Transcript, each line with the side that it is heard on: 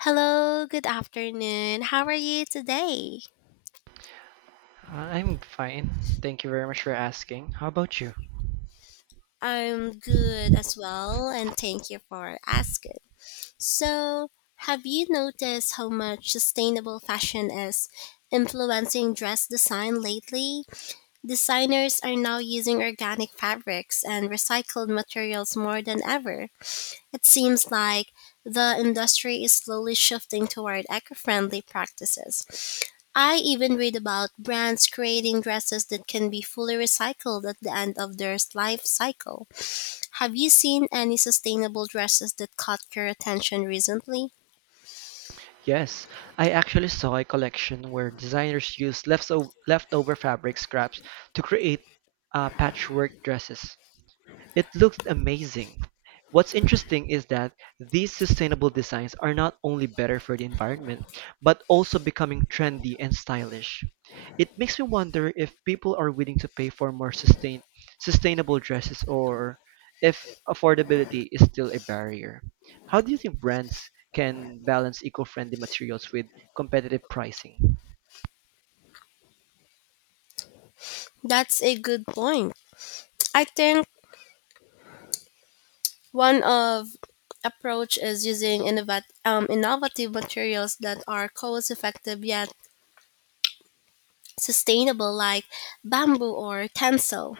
left: Hello, good afternoon. How are you today?
right: I'm fine. Thank you very much for asking. How about you?
left: I'm good as well, and thank you for asking. So, have you noticed how much sustainable fashion is influencing dress design lately? Designers are now using organic fabrics and recycled materials more than ever. It seems like the industry is slowly shifting toward eco friendly practices. I even read about brands creating dresses that can be fully recycled at the end of their life cycle. Have you seen any sustainable dresses that caught your attention recently?
right: Yes, I actually saw a collection where designers used leftover fabric scraps to create patchwork dresses. It looks amazing. What's interesting is that these sustainable designs are not only better for the environment, but also becoming trendy and stylish. It makes me wonder if people are willing to pay for more sustainable dresses, or if affordability is still a barrier. How do you think brands can balance eco-friendly materials with competitive pricing?
left: That's a good point. I think one of approach is using innovative materials that are cost effective yet sustainable like bamboo or tencel.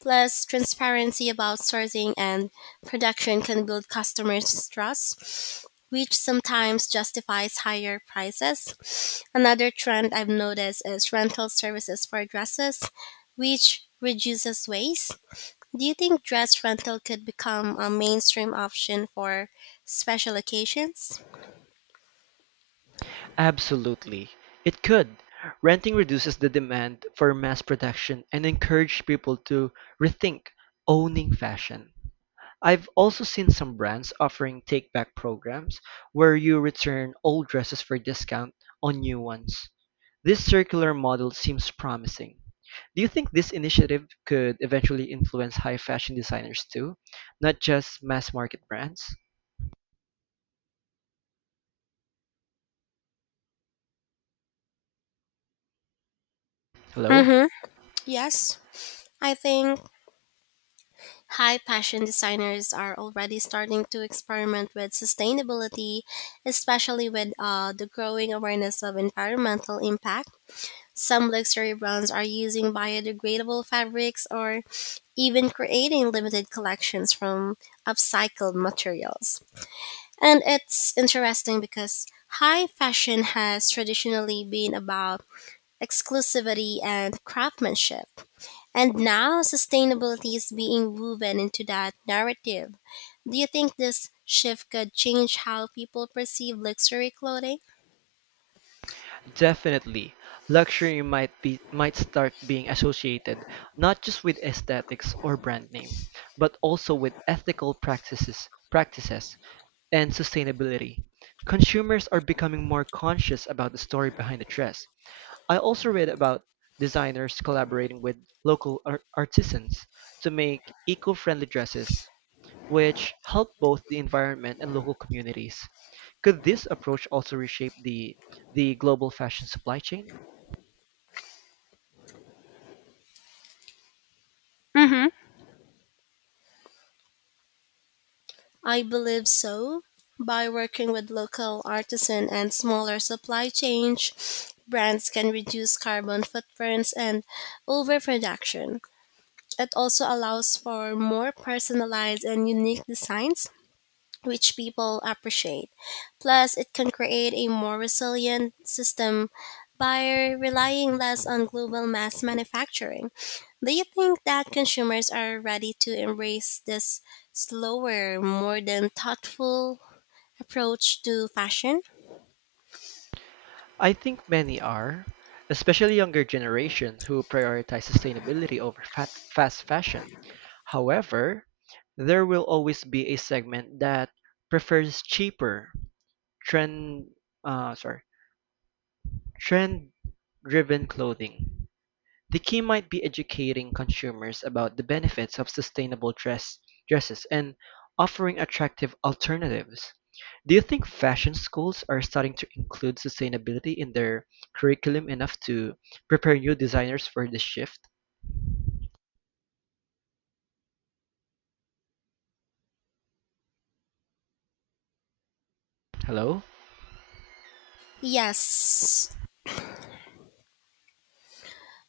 left: Plus, transparency about sourcing and production can build customers' trust, which sometimes justifies higher prices. Another trend I've noticed is rental services for dresses, which reduces waste. Do you think dress rental could become a mainstream option for special occasions?
right: Absolutely, it could. Renting reduces the demand for mass production and encourage people to rethink owning fashion. I've also seen some brands offering take back programs where you return old dresses for discount on new ones. This circular model seems promising. Do you think this initiative could eventually influence high fashion designers too, not just mass market brands? Hello?
left: Mm-hmm. Yes, I think high fashion designers are already starting to experiment with sustainability, especially with the growing awareness of environmental impact. Some luxury brands are using biodegradable fabrics or even creating limited collections from upcycled materials. And it's interesting because high fashion has traditionally been about exclusivity and craftsmanship, and now sustainability is being woven into that narrative. Do you think this shift could change how people perceive luxury clothing?
right: Definitely, luxury might be might start being associated not just with aesthetics or brand name, but also with ethical practices and sustainability. Consumers are becoming more conscious about the story behind the dress. I also read about designers collaborating with local artisans to make eco-friendly dresses, which help both the environment and local communities. Could this approach also reshape the global fashion supply chain?
left: Mm-hmm. I believe so. By working with local artisan and smaller supply chains, brands can reduce carbon footprints and overproduction. It also allows for more personalized and unique designs which people appreciate. Plus, it can create a more resilient system by relying less on global mass manufacturing. Do you think that consumers are ready to embrace this slower, more than thoughtful approach to fashion?
right: I think many are, especially younger generation who prioritize sustainability over fast fashion. However, there will always be a segment that prefers cheaper trend uh, sorry trend driven clothing. The key might be educating consumers about the benefits of dresses, and offering attractive alternatives. Do you think fashion schools are starting to include sustainability in their curriculum enough to prepare new designers for this shift? Hello?
left: Yes.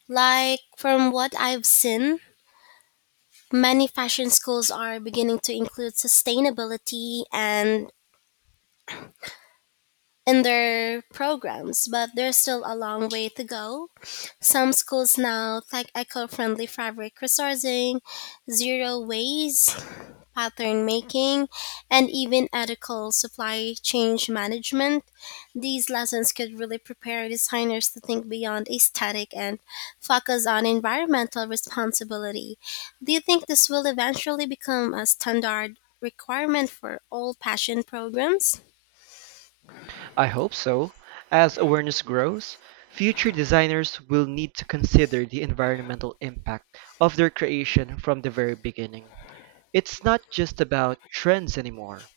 left: Like from what I've seen, many fashion schools are beginning to include sustainability and in their programs, but there's still a long way to go. Some schools now tag eco friendly fabric resourcing, zero waste, pattern making, and even ethical supply chain management. These lessons could really prepare designers to think beyond aesthetic and focus on environmental responsibility. Do you think this will eventually become a standard requirement for all passion programs?
right: I hope so. As awareness grows, future designers will need to consider the environmental impact of their creation from the very beginning. It's not just about trends anymore.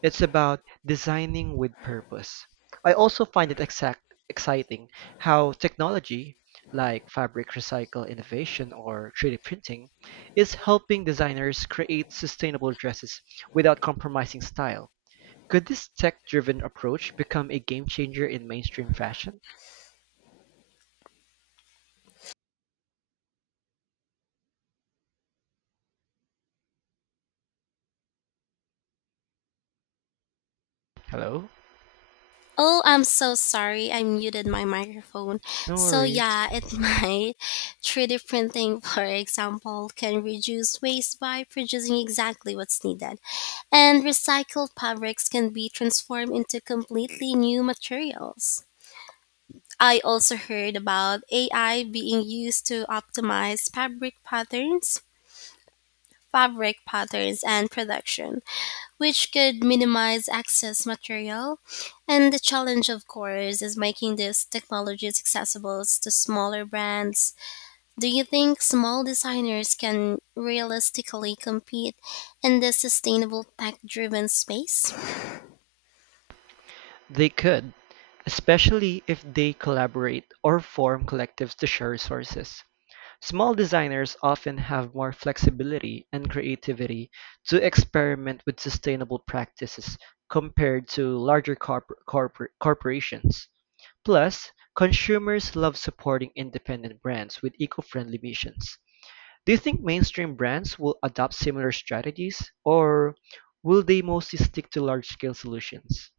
right: It's about designing with purpose. I also find it exciting how technology, like fabric recycle innovation or 3D printing, is helping designers create sustainable dresses without compromising style. Could this tech driven approach become a game changer in mainstream fashion? Hello?
left: Oh, I'm so sorry. I muted my microphone.
right: No
left: So,
right: worries.
left: yeah, it might. 3D printing, for example, can reduce waste by producing exactly what's needed. And recycled fabrics can be transformed into completely new materials. I also heard about AI being used to optimize fabric patterns and production which could minimize excess material. And the challenge, of course, is making these technologies accessible to smaller brands. Do you think small designers can realistically compete in the sustainable tech driven space?
right: They could, especially if they collaborate or form collectives to share resources. Small designers often have more flexibility and creativity to experiment with sustainable practices compared to larger corporations. Plus, consumers love supporting independent brands with eco-friendly missions. Do you think mainstream brands will adopt similar strategies, or will they mostly stick to large-scale solutions?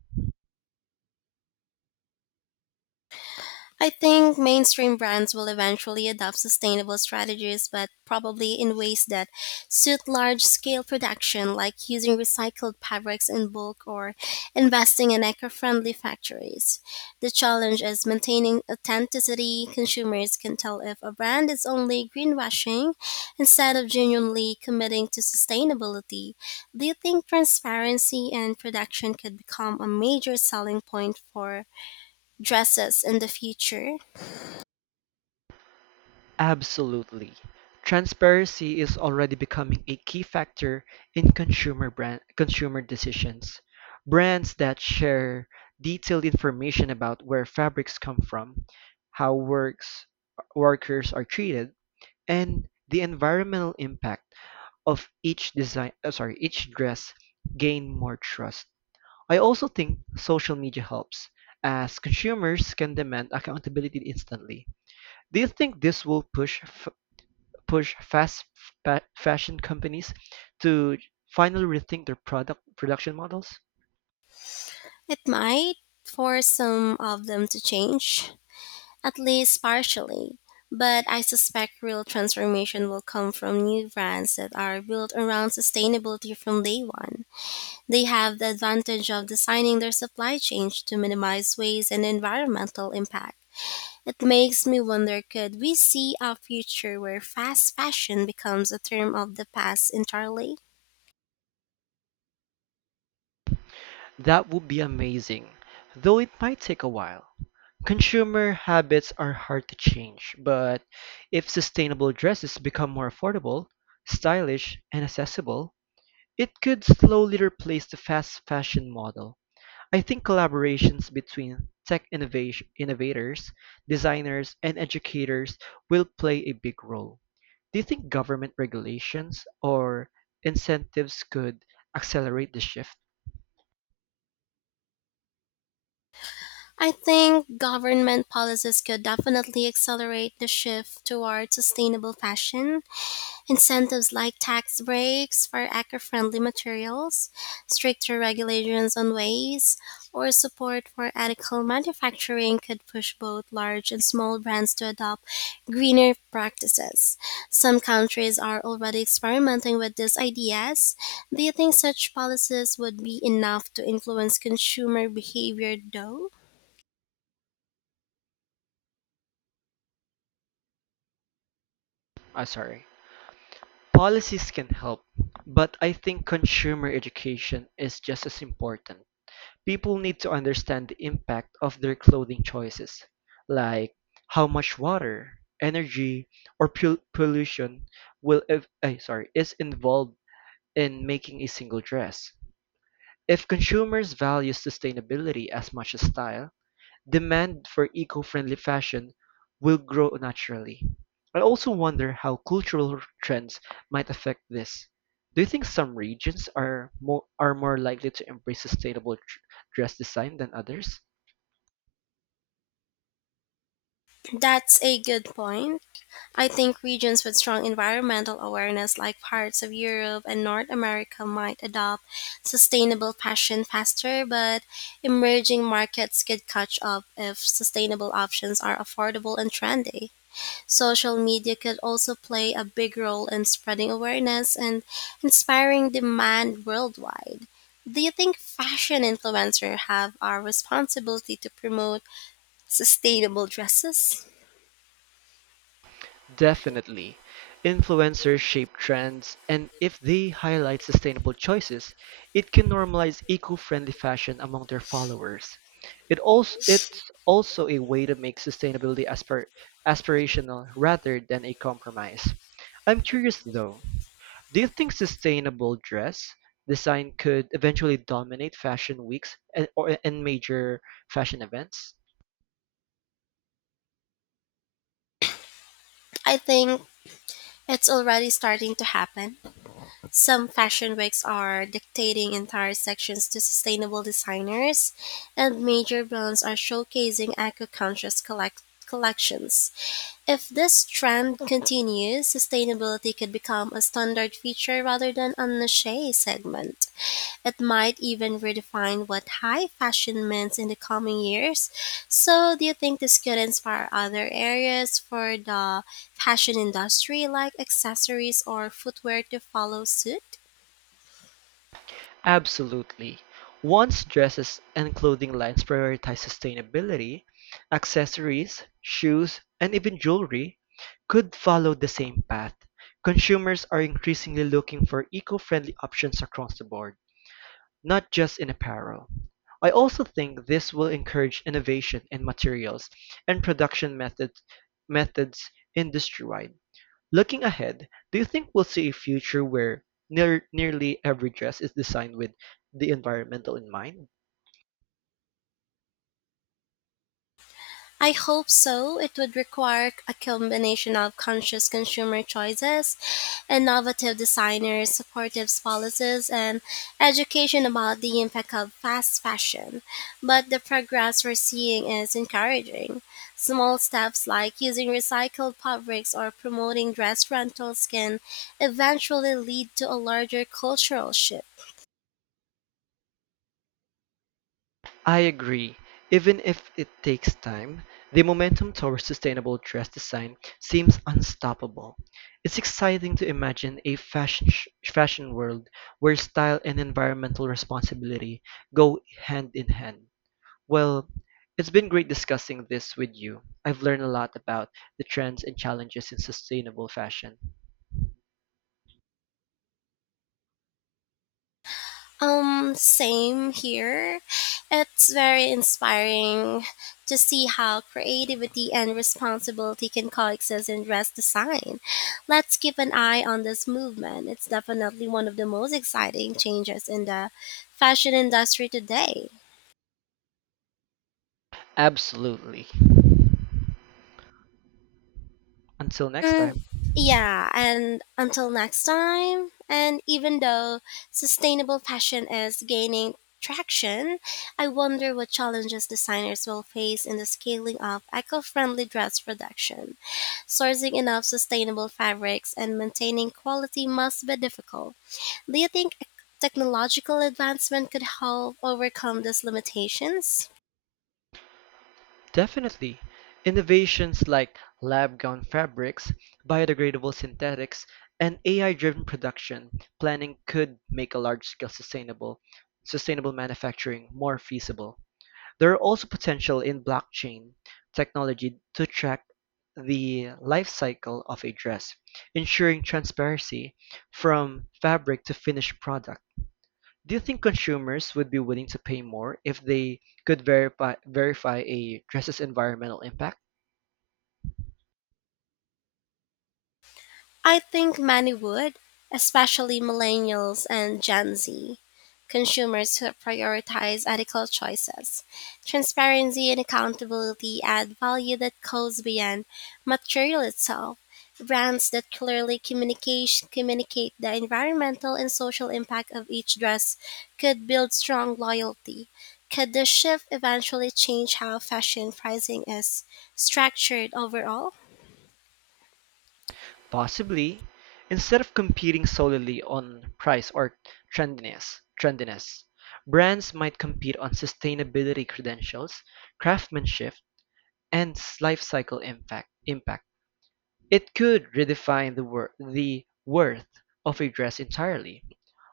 left: I think mainstream brands will eventually adopt sustainable strategies, but probably in ways that suit large scale production, like using recycled fabrics in bulk or investing in eco friendly factories. The challenge is maintaining authenticity. Consumers can tell if a brand is only greenwashing instead of genuinely committing to sustainability. Do you think transparency and production could become a major selling point for dresses in the future?
right: Absolutely. Transparency is already becoming a key factor in consumer decisions. Brands that share detailed information about where fabrics come from, how works workers are treated, and the environmental impact of each dress gain more trust. I also think social media helps as consumers can demand accountability instantly. Do you think this will push fashion companies to finally rethink their production models?
left: It might force some of them to change, at least partially, but I suspect real transformation will come from new brands that are built around sustainability from day one. They have the advantage of designing their supply chains to minimize waste and environmental impact. It makes me wonder, could we see a future where fast fashion becomes a term of the past entirely?
right: That would be amazing, though it might take a while. Consumer habits are hard to change, but if sustainable dresses become more affordable, stylish, and accessible, it could slowly replace the fast fashion model. I think collaborations between innovators, designers, and educators will play a big role. Do you think government regulations or incentives could accelerate the shift?
left: I think government policies could definitely accelerate the shift toward sustainable fashion. Incentives like tax breaks for eco friendly materials, stricter regulations on waste, or support for ethical manufacturing could push both large and small brands to adopt greener practices. Some countries are already experimenting with these ideas. Do you think such policies would be enough to influence consumer behavior, though?
right: Ah, sorry. Policies can help, but I think consumer education is just as important. People need to understand the impact of their clothing choices, like how much water, energy, or pollution will ev- eh, sorry, is involved in making a single dress. If consumers value sustainability as much as style, demand for eco-friendly fashion will grow naturally. I also wonder how cultural trends might affect this. Do you think some regions are more likely to embrace dress design than others?
left: That's a good point. I think regions with strong environmental awareness, like parts of Europe and North America, might adopt sustainable fashion faster, but emerging markets could catch up if sustainable options are affordable and trendy. Social media could also play a big role in spreading awareness and inspiring demand worldwide. Do you think fashion influencers have our responsibility to promote sustainable dresses?
right: Definitely. Influencers shape trends, and if they highlight sustainable choices, it can normalize eco-friendly fashion among their followers. It's also a way to make sustainability aspirational rather than a compromise. I'm curious though, do you think sustainable dress design could eventually dominate fashion weeks and major fashion events?
left: I think it's already starting to happen. Some fashion wigs are dictating entire sections to sustainable designers, and major brands are showcasing eco conscious collections. If this trend continues, sustainability could become a standard feature rather than a niche segment. It might even redefine what high fashion means in the coming years. So, do you think this could inspire other areas for the fashion industry, like accessories or footwear, to follow suit?
right: Absolutely. Once dresses and clothing lines prioritize sustainability, accessories, shoes, and even jewelry could follow the same path. Consumers are increasingly looking for eco-friendly options across the board, not just in apparel. I also think this will encourage innovation in materials and production methods methods industry-wide. Looking ahead, do you think we'll see a future where nearly every dress is designed with the environmental in mind?
left: I hope so. It would require a combination of conscious consumer choices, innovative designers, supportive policies, and education about the impact of fast fashion. But the progress we're seeing is encouraging. Small steps like using recycled fabrics or promoting dress rentals can eventually lead to a larger cultural shift.
right: I agree. Even if it takes time, the momentum towards sustainable dress design seems unstoppable. It's exciting to imagine a fashion world where style and environmental responsibility go hand in hand. Well, it's been great discussing this with you. I've learned a lot about the trends and challenges in sustainable fashion.
left: Same here. It's very inspiring to see how creativity and responsibility can coexist in dress design. Let's keep an eye on this movement. It's definitely one of the most exciting changes in the fashion industry today.
right: Absolutely. Until next
left: Mm,
right: time.
left: yeah, and until next time, and even though sustainable fashion is gaining traction, I wonder what challenges designers will face in the scaling of eco friendly dress production. Sourcing enough sustainable fabrics and maintaining quality must be difficult. Do you think technological advancement could help overcome these limitations?
right: Definitely. Innovations like lab grown fabrics, biodegradable synthetics, and AI-driven production planning could make a large-scale sustainable manufacturing more feasible. There are also potential in blockchain technology to track the life cycle of a dress, ensuring transparency from fabric to finished product. Do you think consumers would be willing to pay more if they could verify a dress's environmental impact?
left: I think many would, especially millennials and Gen Z, consumers who prioritize ethical choices. Transparency and accountability add value that goes beyond material itself. Brands that clearly communicate the environmental and social impact of each dress could build strong loyalty. Could the shift eventually change how fashion pricing is structured overall?
right: Possibly, instead of competing solely on price or trendiness, brands might compete on sustainability credentials, craftsmanship, and life cycle Impact. It could redefine the worth of a dress entirely.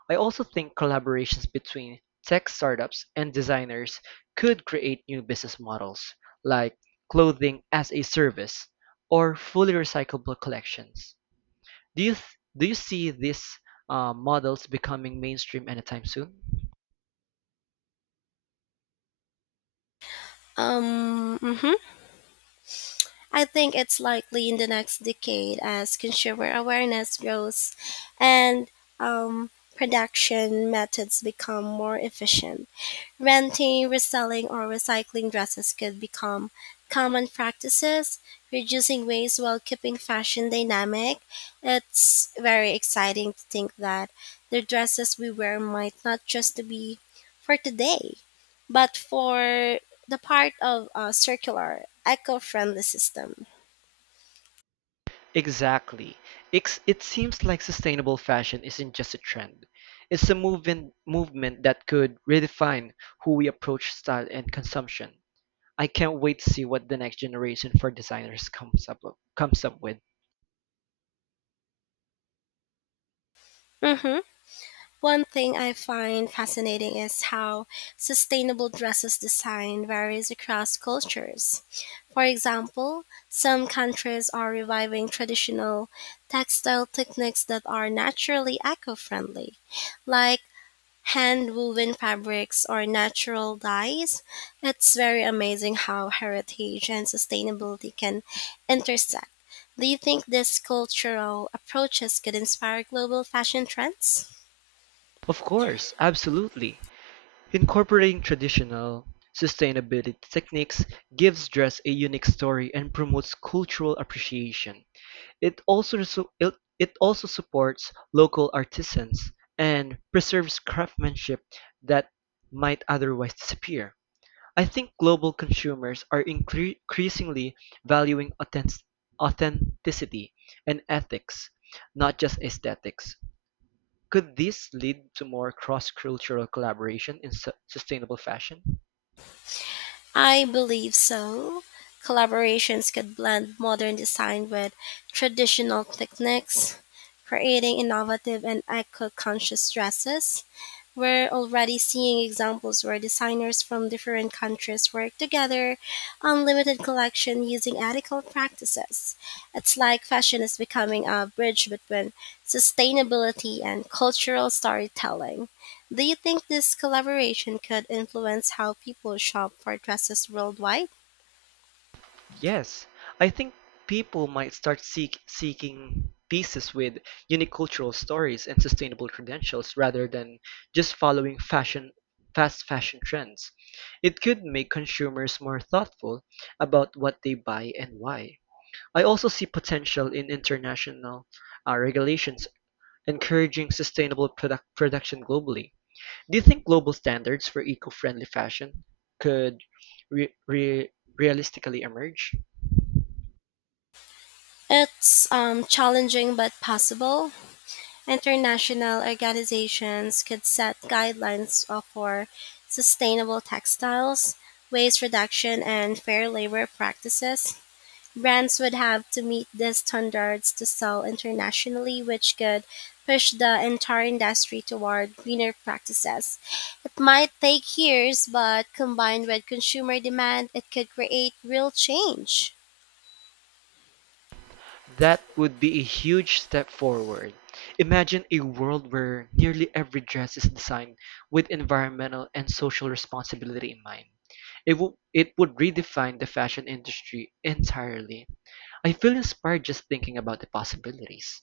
right: I also think collaborations between tech startups and designers could create new business models, like clothing as a service or fully recyclable collections. Do you see these models becoming mainstream anytime soon?
left: Um, mhm. I think it's likely in the next decade as consumer awareness grows and um, production methods become more efficient. Renting, reselling, or recycling dresses could become common practices, reducing waste while keeping fashion dynamic. It's very exciting to think that the dresses we wear might not just be for today, but for the part of a circular, eco friendly system.
right: Exactly. It seems like sustainable fashion isn't just a trend. It's a movement that could redefine who we approach style and consumption. I can't wait to see what the next generation for designers comes up with.
left: Mm-hmm. One thing I find fascinating is how sustainable dresses design varies across cultures. For example, some countries are reviving traditional textile techniques that are naturally eco friendly, like hand woven fabrics or natural dyes. It's very amazing how heritage and sustainability can intersect. Do you think these cultural approaches could inspire global fashion trends?
right: Of course, absolutely. Incorporating traditional sustainability techniques gives dress a unique story and promotes cultural appreciation. It also supports local artisans and preserves craftsmanship that might otherwise disappear. I think global consumers are increasingly valuing authentic- authenticity and ethics, not just aesthetics. Could this lead to more cross cultural collaboration in sustainable fashion?
left: I believe so. Collaborations could blend modern design with traditional techniques, creating innovative and eco conscious dresses. We're already seeing examples where designers from different countries work together on limited collection using ethical practices. It's like fashion is becoming a bridge between sustainability and cultural storytelling. Do you think this collaboration could influence how people shop for dresses worldwide?
right: Yes, I think people might seeking pieces with unique cultural stories and sustainable credentials rather than just following fashion fast fashion trends. It could make consumers more thoughtful about what they buy and why. I also see potential in international regulations encouraging sustainable production globally. Do you think global standards for eco-friendly fashion could re- re- realistically emerge?
left: It's challenging but possible. International organizations could set guidelines for sustainable textiles, waste reduction, and fair labor practices. Brands would have to meet these standards to sell internationally, which could push the entire industry toward greener practices. It might take years, but combined with consumer demand, it could create real change.
right: That would be a huge step forward. Imagine a world where nearly every dress is designed with environmental and social responsibility in mind. It would redefine the fashion industry entirely. I feel inspired just thinking about the possibilities.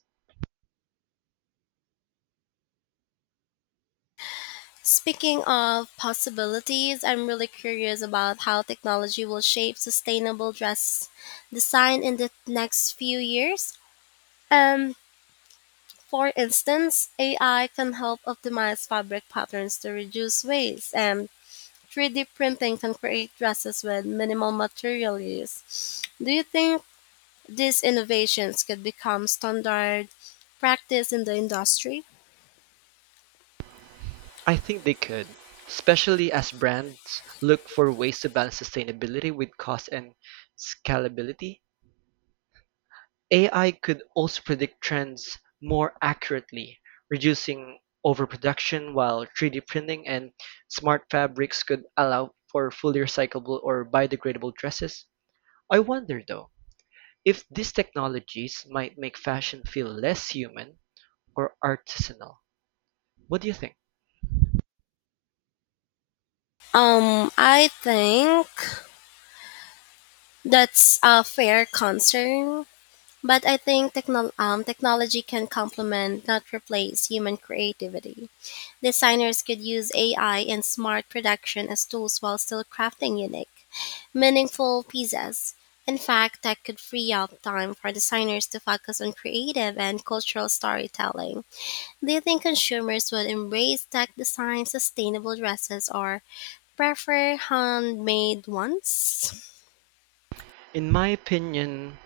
left: Speaking of possibilities, I'm really curious about how technology will shape sustainable dress design in the next few years. Um, for instance, AI can help optimize fabric patterns to reduce waste, and 3D printing can create dresses with minimal material use. Do you think these innovations could become standard practice in the industry?
right: I think they could, especially as brands look for ways to balance sustainability with cost and scalability. AI could also predict trends more accurately, reducing overproduction, while 3D printing and smart fabrics could allow for fully recyclable or biodegradable dresses. I wonder though, if these technologies might make fashion feel less human or artisanal. What do you think?
left: I think that's a fair concern, but I think technology can complement, not replace, human creativity. Designers could use AI and smart production as tools while still crafting unique, meaningful pieces. In fact, that could free up time for designers to focus on creative and cultural storytelling. Do you think consumers would embrace tech design sustainable dresses or prefer handmade ones?
right: In my opinion,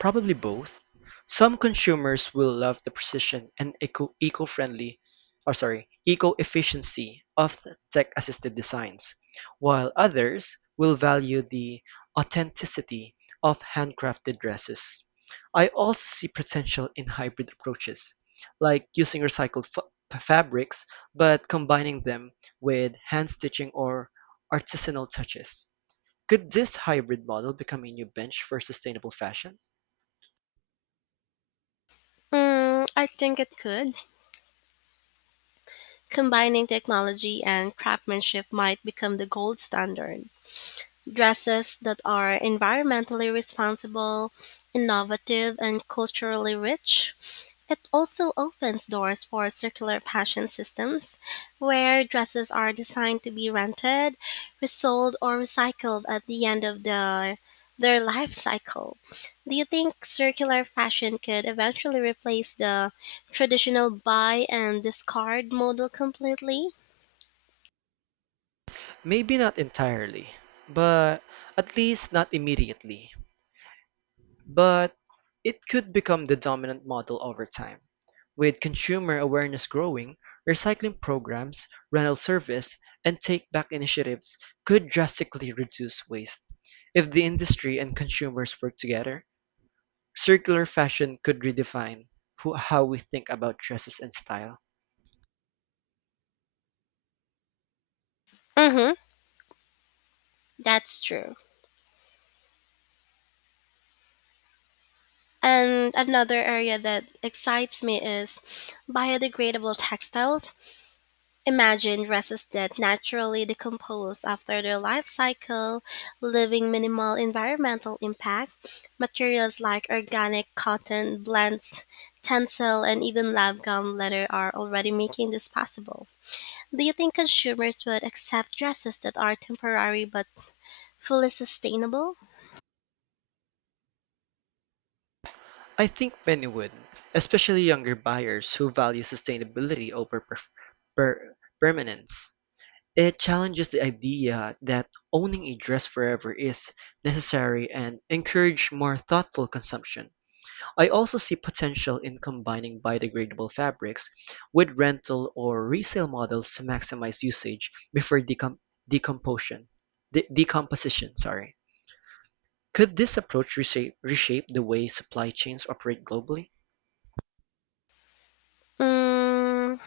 right: probably both. Some consumers will love the precision and eco-efficiency of the tech-assisted designs, while others will value the authenticity of handcrafted dresses. I also see potential in hybrid approaches, like using recycled fabrics but combining them with hand stitching or artisanal touches. Could this hybrid model become a new bench for sustainable fashion?
left: I think it could. Combining technology and craftsmanship might become the gold standard. Dresses that are environmentally responsible, innovative, and culturally rich. It also opens doors for circular fashion systems, where dresses are designed to be rented, resold, or recycled at the end of the, their life cycle. Do you think circular fashion could eventually replace the traditional buy and discard model completely?
right: Maybe not entirely, but at least not immediately. But it could become the dominant model over time. With consumer awareness growing, recycling programs, rental service, and take back initiatives could drastically reduce waste if the industry and consumers work together. Circular fashion could redefine how we think about dresses and style.
left: Mm-hmm. That's true. And another area that excites me is biodegradable textiles. Imagine dresses that naturally decompose after their life cycle, leaving minimal environmental impact. Materials like organic cotton, blends, tencel, and even lab gum leather are already making this possible. Do you think consumers would accept dresses that are temporary but fully sustainable?
right: I think many would, especially younger buyers who value sustainability over per- permanence. It challenges the idea that owning a dress forever is necessary and encourage more thoughtful consumption. I also see potential in combining biodegradable fabrics with rental or resale models to maximize usage before decomposition. De- decomposition, sorry. Could this approach reshape the way supply chains operate globally?
left: Mm,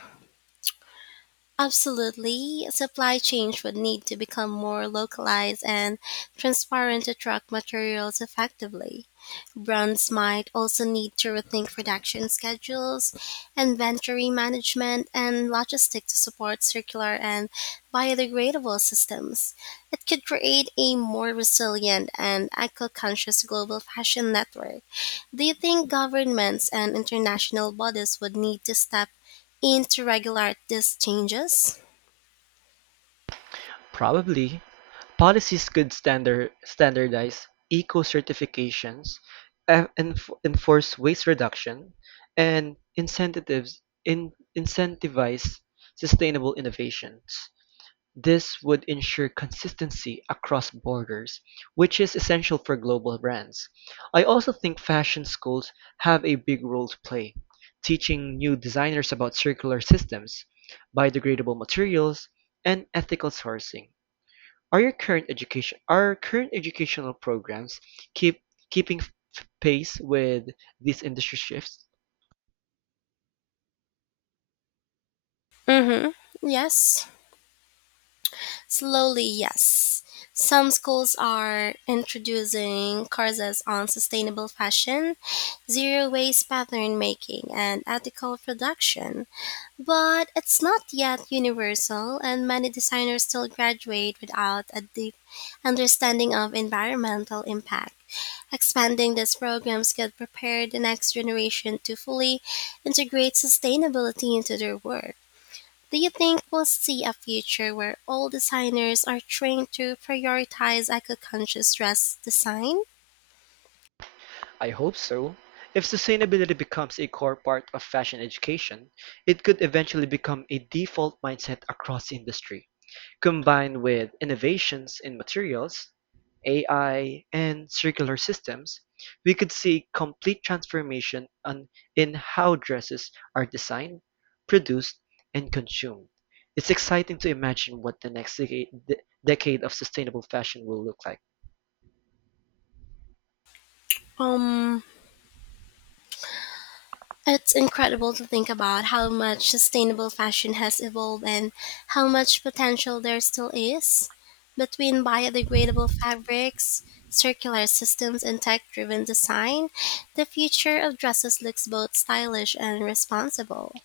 left: Absolutely. Supply chains would need to become more localized and transparent to track materials effectively. Brands might also need to rethink production schedules, inventory management, and logistics to support circular and biodegradable systems. It could create a more resilient and eco conscious global fashion network. Do you think governments and international bodies would need to step into regular these changes?
right: Probably. Policies could standardize eco certifications, enforce waste reduction, and incentivize sustainable innovations. This would ensure consistency across borders, which is essential for global brands. I also think fashion schools have a big role to play, teaching new designers about circular systems, biodegradable materials, and ethical sourcing. Are current educational programs keep keeping f- pace with these industry shifts?
left: hmm Yes. Slowly, yes. Some schools are introducing courses on sustainable fashion, zero waste pattern making, and ethical production. But it's not yet universal, and many designers still graduate without a deep understanding of environmental impact. Expanding these programs could prepare the next generation to fully integrate sustainability into their work. Do you think we'll see a future where all designers are trained to prioritize eco conscious dress design?
right: I hope so. If sustainability becomes a core part of fashion education, it could eventually become a default mindset across the industry. Combined with innovations in materials, AI, and circular systems, we could see complete in how dresses are designed, produced, and consumed. It's exciting to imagine what the decade of sustainable fashion will look like.
left: Um, It's incredible to think about how much sustainable fashion has evolved and how much potential there still is. Between biodegradable fabrics, circular systems, and tech driven design, the future of dresses looks both stylish and responsible.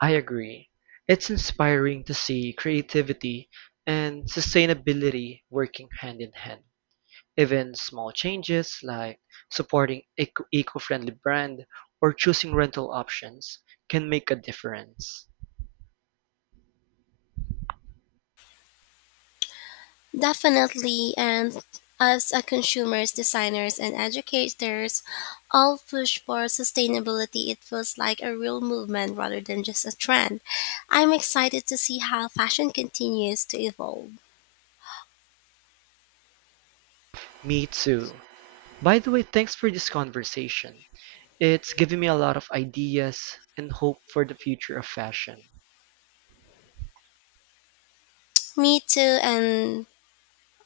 right: I agree. It's inspiring to see creativity and sustainability working hand in hand. Even small changes like supporting eco-friendly brand or choosing rental options can make a difference.
left: Definitely, and us as a consumers, designers, and educators, all push for sustainability. It feels like a real movement rather than just a trend. I'm excited to see how fashion continues to evolve.
right: Me too. By the way, thanks for this conversation. It's given me a lot of ideas and hope for the future of fashion.
left: Me too, and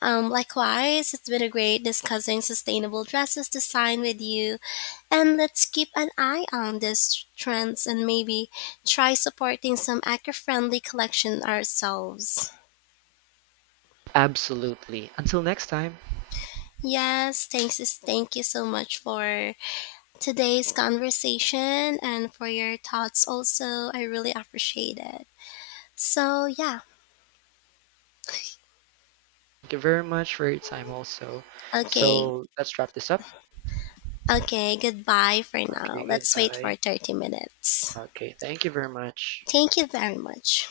left: likewise, it's been a great discussing sustainable dresses design with you. And let's keep an eye on these trends and maybe try supporting some eco-friendly collection ourselves.
right: Absolutely. Until next time,
left: Yes, thanks. Thank you so much for today's conversation and for your thoughts also. I really appreciate it. So, yeah.
right: thank you very much for your time also.
left: Okay.
right: So let's wrap this up.
left: Okay, goodbye for
right: Okay,
left: now. Let's wait
right: goodbye.
left: for 30 minutes.
right: Okay, thank you very much.
left: Thank you very much.